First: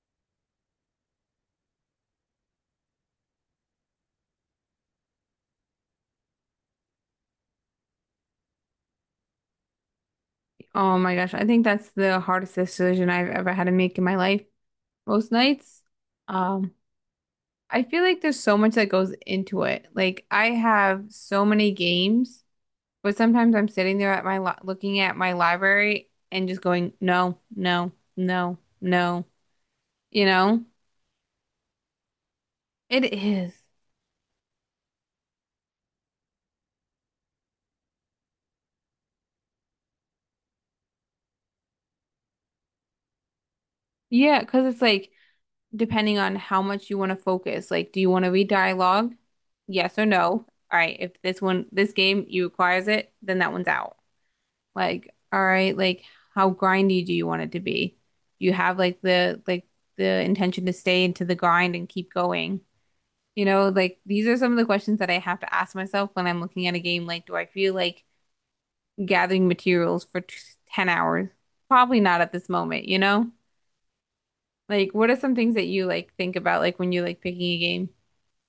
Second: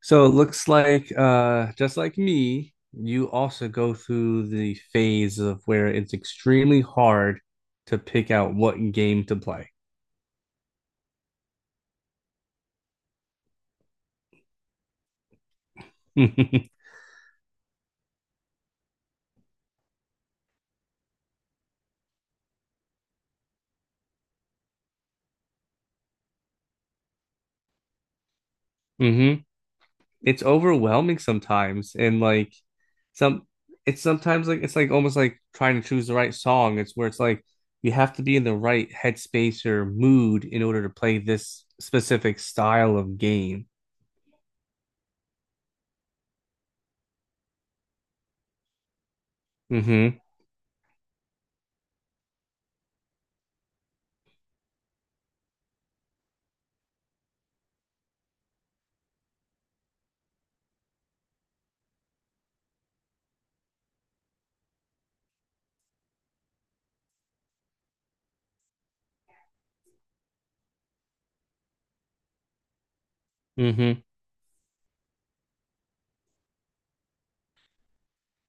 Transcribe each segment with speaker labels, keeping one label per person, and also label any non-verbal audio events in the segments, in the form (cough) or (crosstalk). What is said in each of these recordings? Speaker 1: So it looks like, just like me, you also go through the phase of where it's extremely hard to pick out what game to play.
Speaker 2: Oh my gosh, I think that's the hardest decision I've ever had to make in my life most nights. Um,
Speaker 1: (laughs)
Speaker 2: I feel like there's so much that goes into it. Like I have so many games, but sometimes I'm sitting there at my li looking at my library and just going, no, no, no, no.
Speaker 1: hmm
Speaker 2: You
Speaker 1: It's
Speaker 2: know?
Speaker 1: overwhelming sometimes, and
Speaker 2: It
Speaker 1: some,
Speaker 2: is.
Speaker 1: it's sometimes like almost like trying to choose the right song. It's where it's like you have to be in the right headspace or mood in order to play this specific style of game.
Speaker 2: Yeah, because it's like depending on how much you want to focus. Like, do you want to read dialogue? Yes or
Speaker 1: Hmm
Speaker 2: no? All right, if this one, this game, you requires it, then that one's out. Like, all right, like how grindy do you want it to be? Do you have like the intention to stay into the grind and keep going? You know, like these are some of the questions that I have to ask myself when I'm looking at a game. Like, do I feel like gathering materials for t 10 hours? Probably not at this moment, you know?
Speaker 1: hmm
Speaker 2: Like, what are some things that you like think about like when you're like picking a game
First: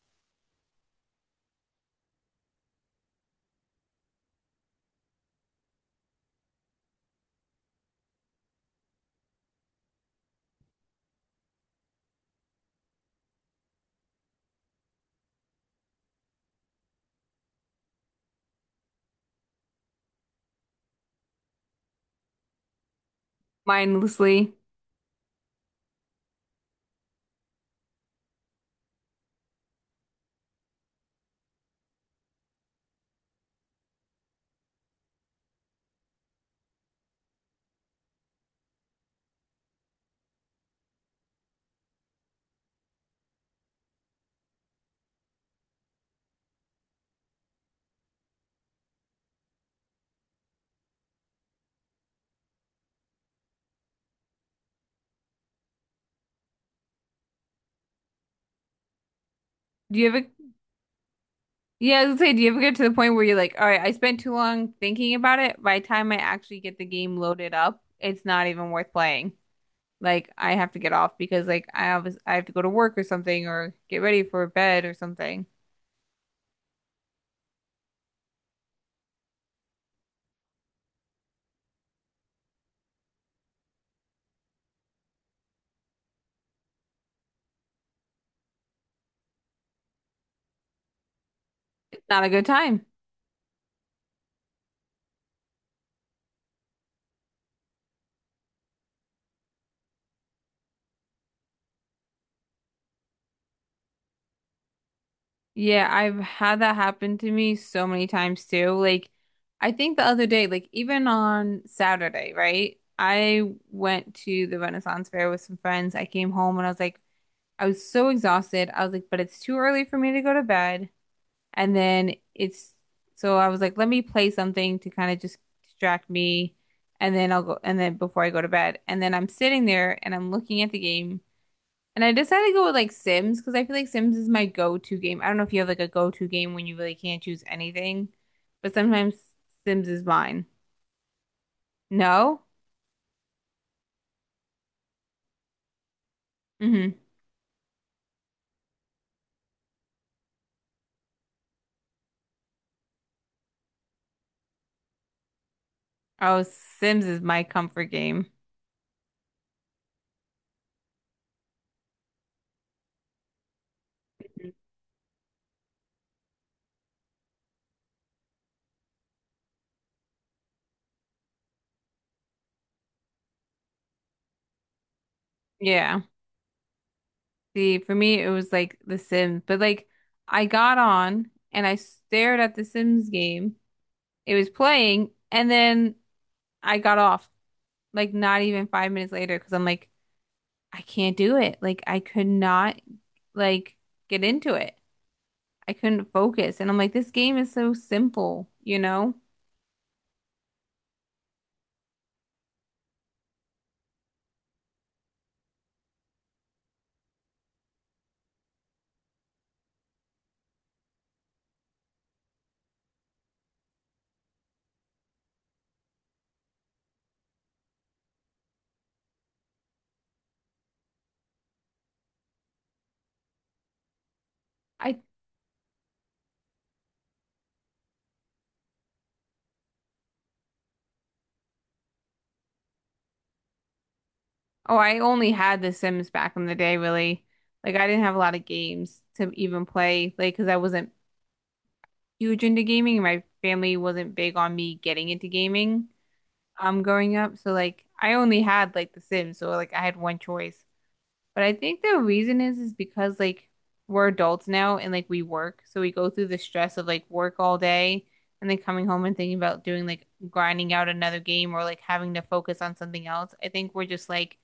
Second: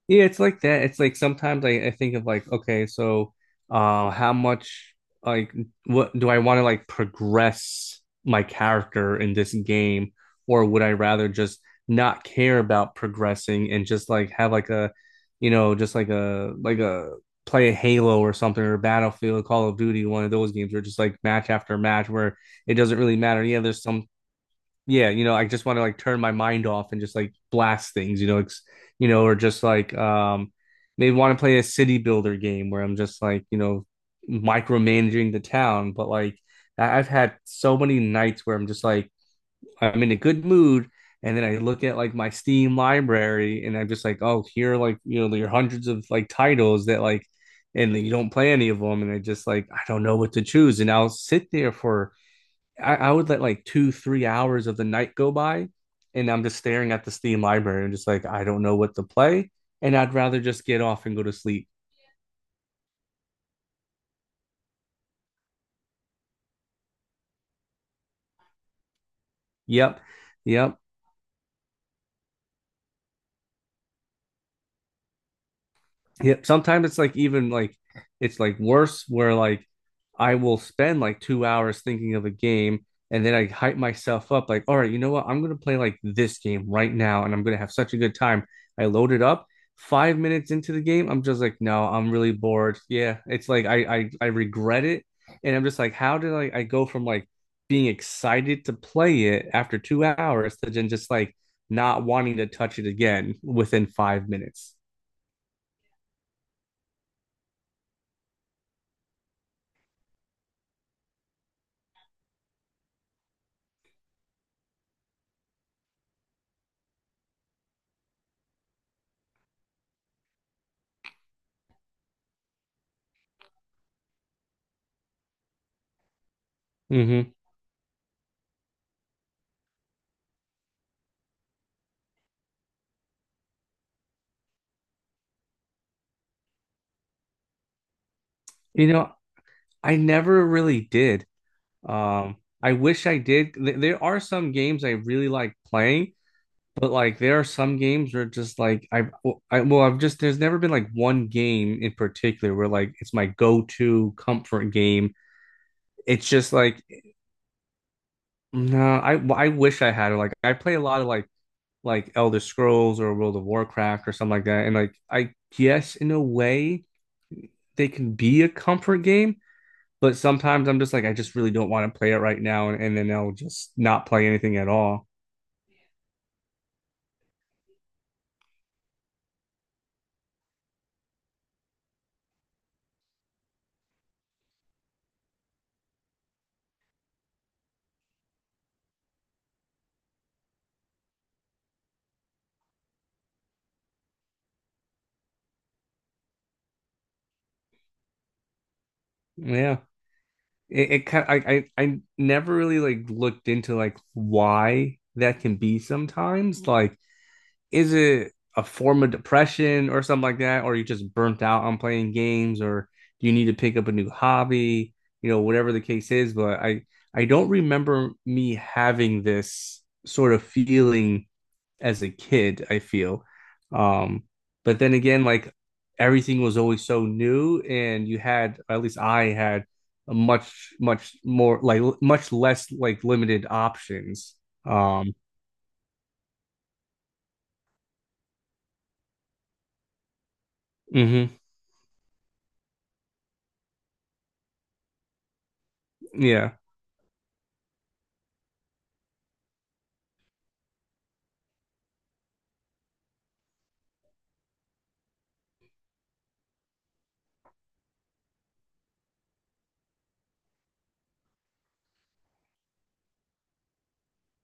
Speaker 1: Yeah, it's like that. It's like sometimes I think of like, okay, so how much, like, what do I want to like progress my character in this game, or would I rather just not care about progressing and just like have like a you know, just like a play a Halo or something, or Battlefield, Call of Duty, one of those games where just like match after match where it doesn't really matter. Yeah, there's some,
Speaker 2: mindlessly?
Speaker 1: yeah, you know, I just want to like turn my mind off and just like blast things, you know, or just like, maybe want to play a city builder game where I'm just like, you know, micromanaging the town. But like I've had so many nights where I'm just like I'm in a good mood, and then I look at like my Steam library and I'm just like, oh, here are, like, you know, there are hundreds of like titles that like, and you don't play any of them, and I just like I don't know what to choose, and I'll sit there for I would let like two, 3 hours of the night go by, and I'm just staring at the Steam library and just like, I don't know what to play. And
Speaker 2: Do you
Speaker 1: I'd
Speaker 2: ever
Speaker 1: rather just get off and go to sleep.
Speaker 2: Yeah, I was gonna say, do you ever get to the point where you're like, all right, I spent too long thinking about it. By the time I actually get the game loaded up, it's not even worth playing.
Speaker 1: Yep.
Speaker 2: Like I have to
Speaker 1: Yep.
Speaker 2: get off because like I have to go to work or something or get ready for bed or something.
Speaker 1: Yeah, sometimes it's like even like it's like worse where like I will spend like 2 hours thinking of a game, and then I hype myself up like, all right, you know what? I'm gonna play like this game right now and I'm gonna have such a good time. I load it up. 5 minutes into the game, I'm just like, no,
Speaker 2: It's
Speaker 1: I'm
Speaker 2: not a
Speaker 1: really
Speaker 2: good
Speaker 1: bored.
Speaker 2: time.
Speaker 1: Yeah, it's like I regret it, and I'm just like, how did I go from like being excited to play it after 2 hours to then just like not wanting to touch it again within 5 minutes?
Speaker 2: Yeah, I've had that happen to me so many times too. Like I think the other day, like even on Saturday, right? I went to the Renaissance Fair with some friends. I came home and I was like, I was so exhausted. I was like, but it's too early for me to go to bed. And then it's so I was like, let me play something to kind of just distract me. And then
Speaker 1: Hmm
Speaker 2: I'll go, and then before I go to bed. And then I'm sitting there and I'm looking at the game. And I decided to go with like Sims because I feel like Sims is my go-to game. I don't know if you have like a go-to game when you really can't choose anything, but
Speaker 1: You know,
Speaker 2: sometimes Sims
Speaker 1: I
Speaker 2: is mine.
Speaker 1: never really did.
Speaker 2: No?
Speaker 1: I wish I did. There are some games I really like playing, but
Speaker 2: Mm-hmm.
Speaker 1: like there are some games where just like well, I've just, there's never been like one game in particular where like it's my go-to comfort game. It's
Speaker 2: Oh,
Speaker 1: just like,
Speaker 2: Sims is my comfort game.
Speaker 1: no, I wish I had it. Like I play a lot of like Elder Scrolls or World of Warcraft or something like that. And like, I guess in a way they can be a comfort game. But sometimes I'm just like, I just really don't want to play it right now, and then I'll just not play anything at all.
Speaker 2: Yeah. See, for me, it was like The Sims, but like I got on and I stared at The Sims game. It was playing, and then I got off like not even 5 minutes later because I'm like, I can't do it. Like I could not like get into it. I couldn't focus, and I'm like, this game is so simple, you know?
Speaker 1: Yeah. It kind, I never really like looked into like why that can be sometimes. Like, is it a form of depression or something like that? Or you just burnt out on playing games, or do you need to pick up a new hobby? You know, whatever the case is, but I don't remember me having this sort of feeling as a kid, I feel. Um, but then
Speaker 2: I
Speaker 1: again, like everything was always so new, and you had, at least I had, a much, much more like much less like limited options.
Speaker 2: Oh, I
Speaker 1: Um,
Speaker 2: only had The Sims back in the day, really. Like I didn't have a lot of games to even play, like because I wasn't
Speaker 1: hmm
Speaker 2: huge into gaming, and my family wasn't big on me getting into gaming
Speaker 1: yeah,
Speaker 2: growing up. So like I only had like The Sims, so like I had one choice. But I think the reason is because like we're adults now and like we work. So we go through the stress of like work all day and then coming home and thinking about doing like grinding out another game or like having to focus on something else. I think we're just like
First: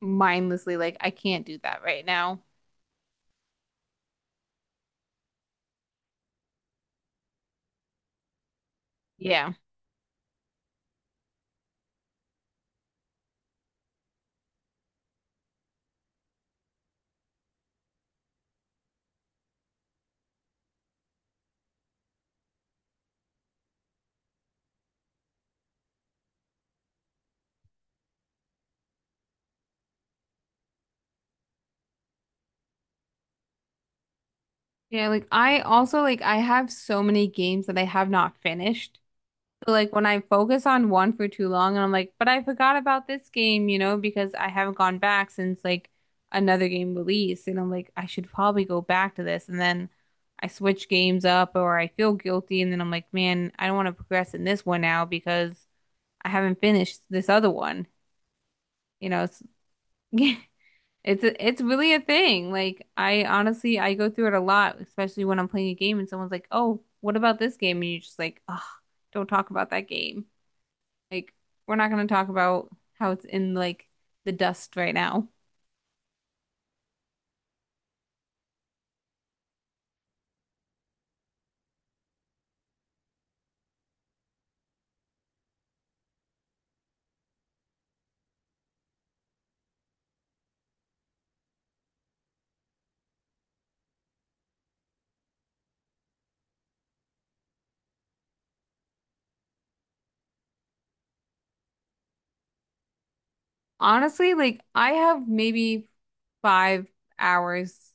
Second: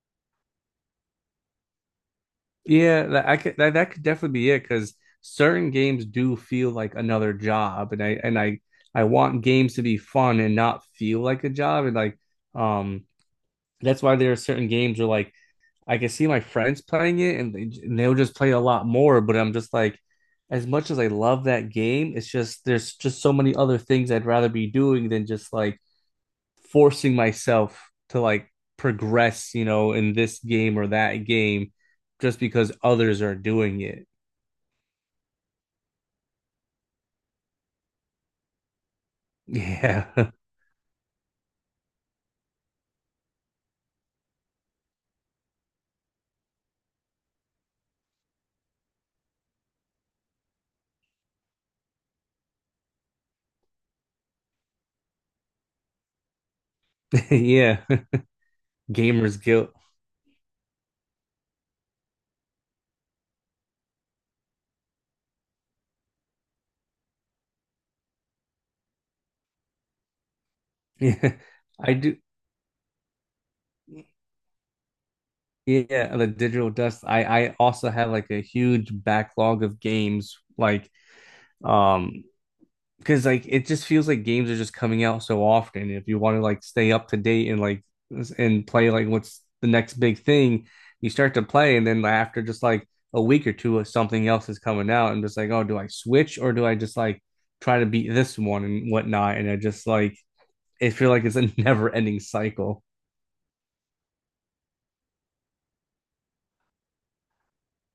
Speaker 2: mindlessly like I can't do that right now.
Speaker 1: yeah, that I could, that, that could definitely be it because certain games do feel like another job, and I want
Speaker 2: Yeah.
Speaker 1: games to be fun and not feel like a job, and like, um that's why there are certain games where like I can see my friends playing it, and they'll just play a lot more, but I'm just like, as much as I love that game, it's just there's just so many other things I'd rather be doing than just like forcing myself to like progress, you know, in this game or that game just because others are doing it.
Speaker 2: Yeah, like I also like I have so many games that I have not finished. So like when I
Speaker 1: Yeah. (laughs)
Speaker 2: focus on one for too long and I'm like, but I forgot about this game, you know, because I haven't gone back since like another game release and I'm like, I should probably go back to this and then I switch games up or I feel guilty and then I'm like, man, I don't want to progress in this one now because I haven't finished this other one.
Speaker 1: Yeah.
Speaker 2: You know,
Speaker 1: Gamer's
Speaker 2: it's
Speaker 1: guilt. (laughs)
Speaker 2: (laughs) it's really a thing. Like I honestly I go through it a lot, especially when I'm playing a game and someone's like, "Oh, what about this game?" and you're just like, "Oh, don't talk about that game." Like,
Speaker 1: Yeah.
Speaker 2: we're not
Speaker 1: I
Speaker 2: going to
Speaker 1: do.
Speaker 2: talk about how it's in like the dust right now.
Speaker 1: Yeah, the digital dust. I also have like a huge backlog of games like, um because like it just feels like games are just coming out so often. If you want to like stay up to date and play like what's the next big thing, you start to play, and then after just like a week or two, something else is coming out, and just like, oh, do I switch or do I just like try to beat this one and whatnot? And I just like it feel like it's a (laughs) never ending cycle.
Speaker 2: Honestly, like I have maybe 5 hours.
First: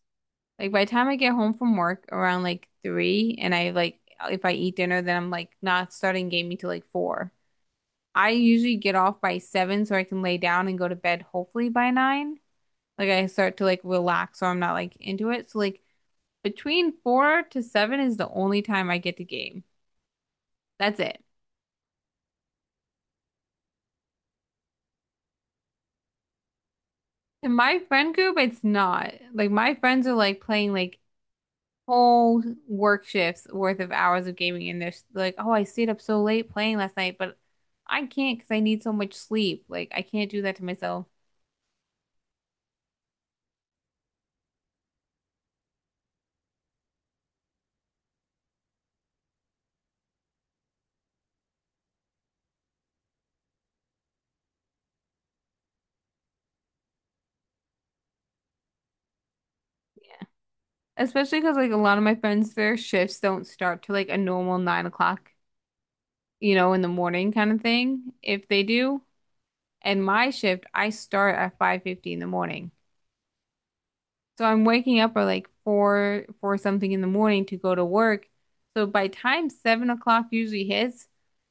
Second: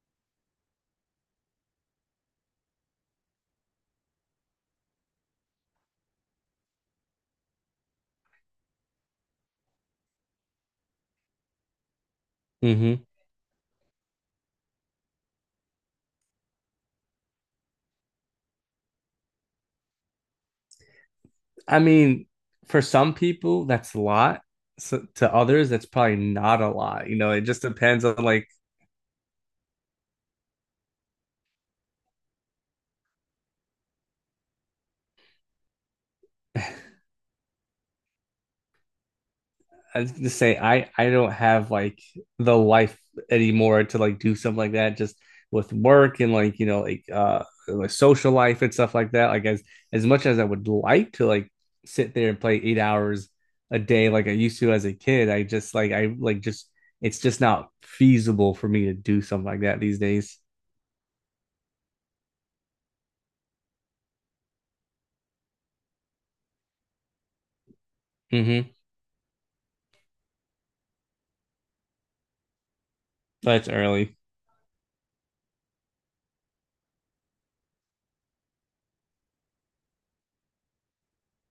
Speaker 2: Like by the time I get home from work around like 3, and I like if I eat dinner, then I'm like not starting gaming till like 4. I usually get off by 7 so I can lay down and go to bed hopefully by 9.
Speaker 1: Hmm
Speaker 2: Like I start to like relax so I'm not like into it. So like between 4 to 7 is the only time I get to game. That's it.
Speaker 1: I mean, for some people, that's a lot. So to others, that's probably not a lot. You know, it
Speaker 2: In
Speaker 1: just
Speaker 2: my
Speaker 1: depends
Speaker 2: friend
Speaker 1: on
Speaker 2: group,
Speaker 1: like,
Speaker 2: it's not. Like my friends are like playing like whole work shifts worth of hours of gaming and they're like, "Oh, I stayed up so late playing last night, but I can't because I need so much sleep. Like
Speaker 1: I
Speaker 2: I
Speaker 1: was
Speaker 2: can't
Speaker 1: gonna
Speaker 2: do
Speaker 1: say
Speaker 2: that to
Speaker 1: I
Speaker 2: myself."
Speaker 1: I don't have like the life anymore to like do something like that just with work and like you know like social life and stuff like that. Like as much as I would like to like sit there and play 8 hours a day like I used to as a kid, I just like I like just it's just not feasible for me to do something like that these days.
Speaker 2: Especially because like a lot of my friends, their shifts don't start to like a normal 9 o'clock, you know, in the morning kind of thing. If they
Speaker 1: Mm-hmm.
Speaker 2: do, and my shift, I start at 5:50 in the morning.
Speaker 1: That's early.
Speaker 2: So I'm waking up at like four something in the morning to go to work. So by time 7 o'clock usually hits,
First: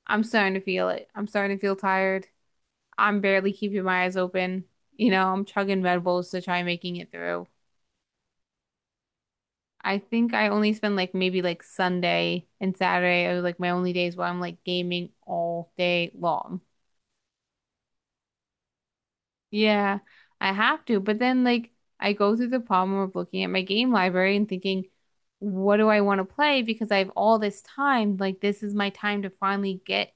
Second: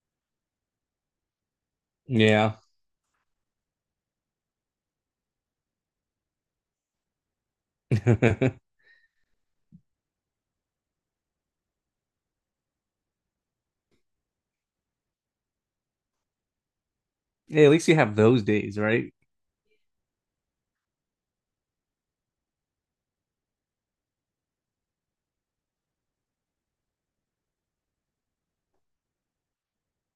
Speaker 2: I'm starting to feel it. I'm starting to feel tired.
Speaker 1: Yeah.
Speaker 2: I'm barely keeping my eyes open. You know, I'm chugging Red Bulls to try making it through.
Speaker 1: (laughs)
Speaker 2: I think I only spend like maybe like Sunday and Saturday are like my only days where I'm like gaming all day long.
Speaker 1: Hey, at least you have those days, right?
Speaker 2: Yeah, I have to. But then, like, I go through the problem of looking at my game library and thinking, what do I want to play? Because I have all this time. Like, this is my time to finally get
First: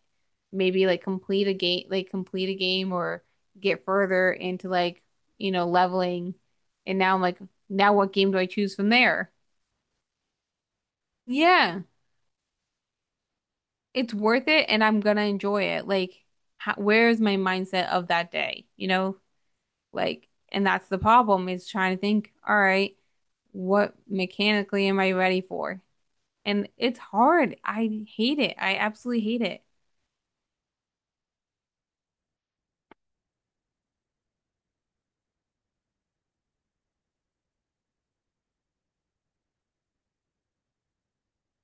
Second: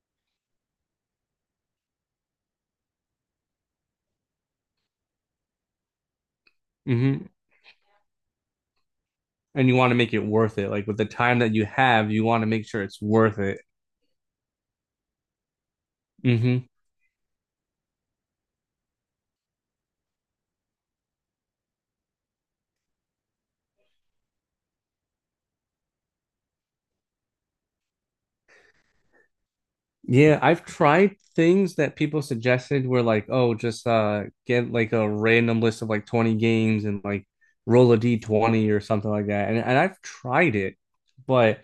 Speaker 2: maybe like complete a game, like complete a game or get further into like, you know, leveling. And now I'm
Speaker 1: hmm
Speaker 2: like, now what game do I choose from there?
Speaker 1: and you want to make it worth it. Like with the time that you
Speaker 2: Yeah,
Speaker 1: have, you want to make sure it's worth it.
Speaker 2: it's worth it and I'm gonna enjoy it. Like,
Speaker 1: Hmm
Speaker 2: how, where is my mindset of that day? You know, like, and that's the problem is trying to think, all right, what mechanically am I ready for? And it's hard. I hate it. I absolutely hate it.
Speaker 1: Yeah, I've tried things that people suggested were like, oh, just get like a random list of like 20 games and like roll a D20 or something like that. And I've tried it, but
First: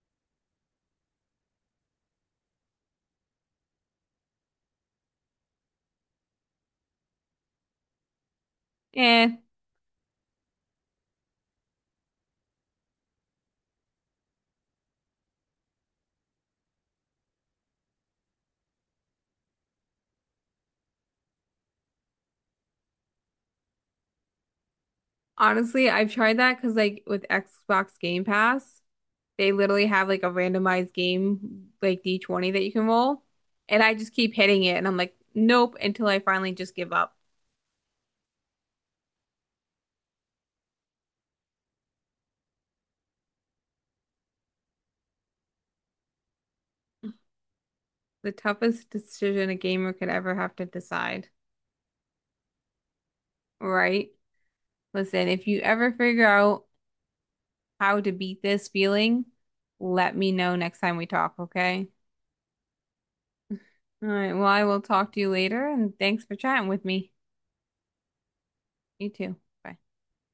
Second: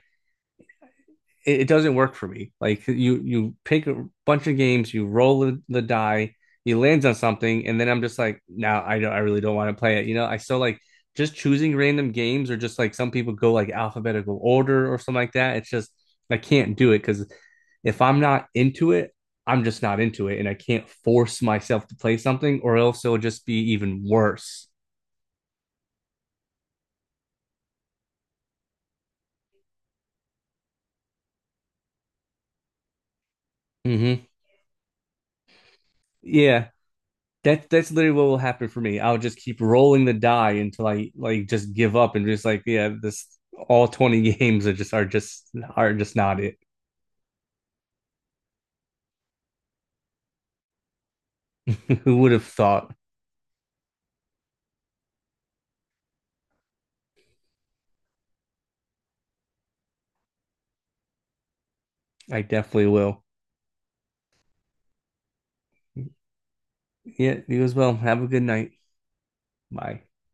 Speaker 1: it doesn't work for me. Like you pick a bunch of games, you roll the die, he lands on something, and then I'm just like, now nah, I don't, I
Speaker 2: And
Speaker 1: really don't want to play it. You know, I still like just choosing random games or just like some people go like alphabetical order or something like that. It's just I can't do it because if I'm not into it, I'm just not into it, and I can't force myself to play something, or else it'll just be even worse.
Speaker 2: honestly, I've tried that because like with Xbox Game Pass, they literally have like a randomized game like D20 that you can roll. And I just
Speaker 1: Hmm
Speaker 2: keep hitting it and I'm like, nope, until I finally
Speaker 1: Yeah,
Speaker 2: just give up.
Speaker 1: that that's literally what will happen for me. I'll just keep rolling the die until I like just give up and just like yeah, this all 20 (laughs) games are just are just are just not it.
Speaker 2: The toughest decision a gamer could ever have to decide,
Speaker 1: (laughs) Who would have thought?
Speaker 2: right? Listen, if you ever figure out how to beat this feeling, let me know next time we talk, okay?
Speaker 1: I definitely will.
Speaker 2: All right. Well, I will talk to you later, and thanks for chatting with me.
Speaker 1: Yeah, you as well. Have a good night.
Speaker 2: You too. Bye.
Speaker 1: Bye.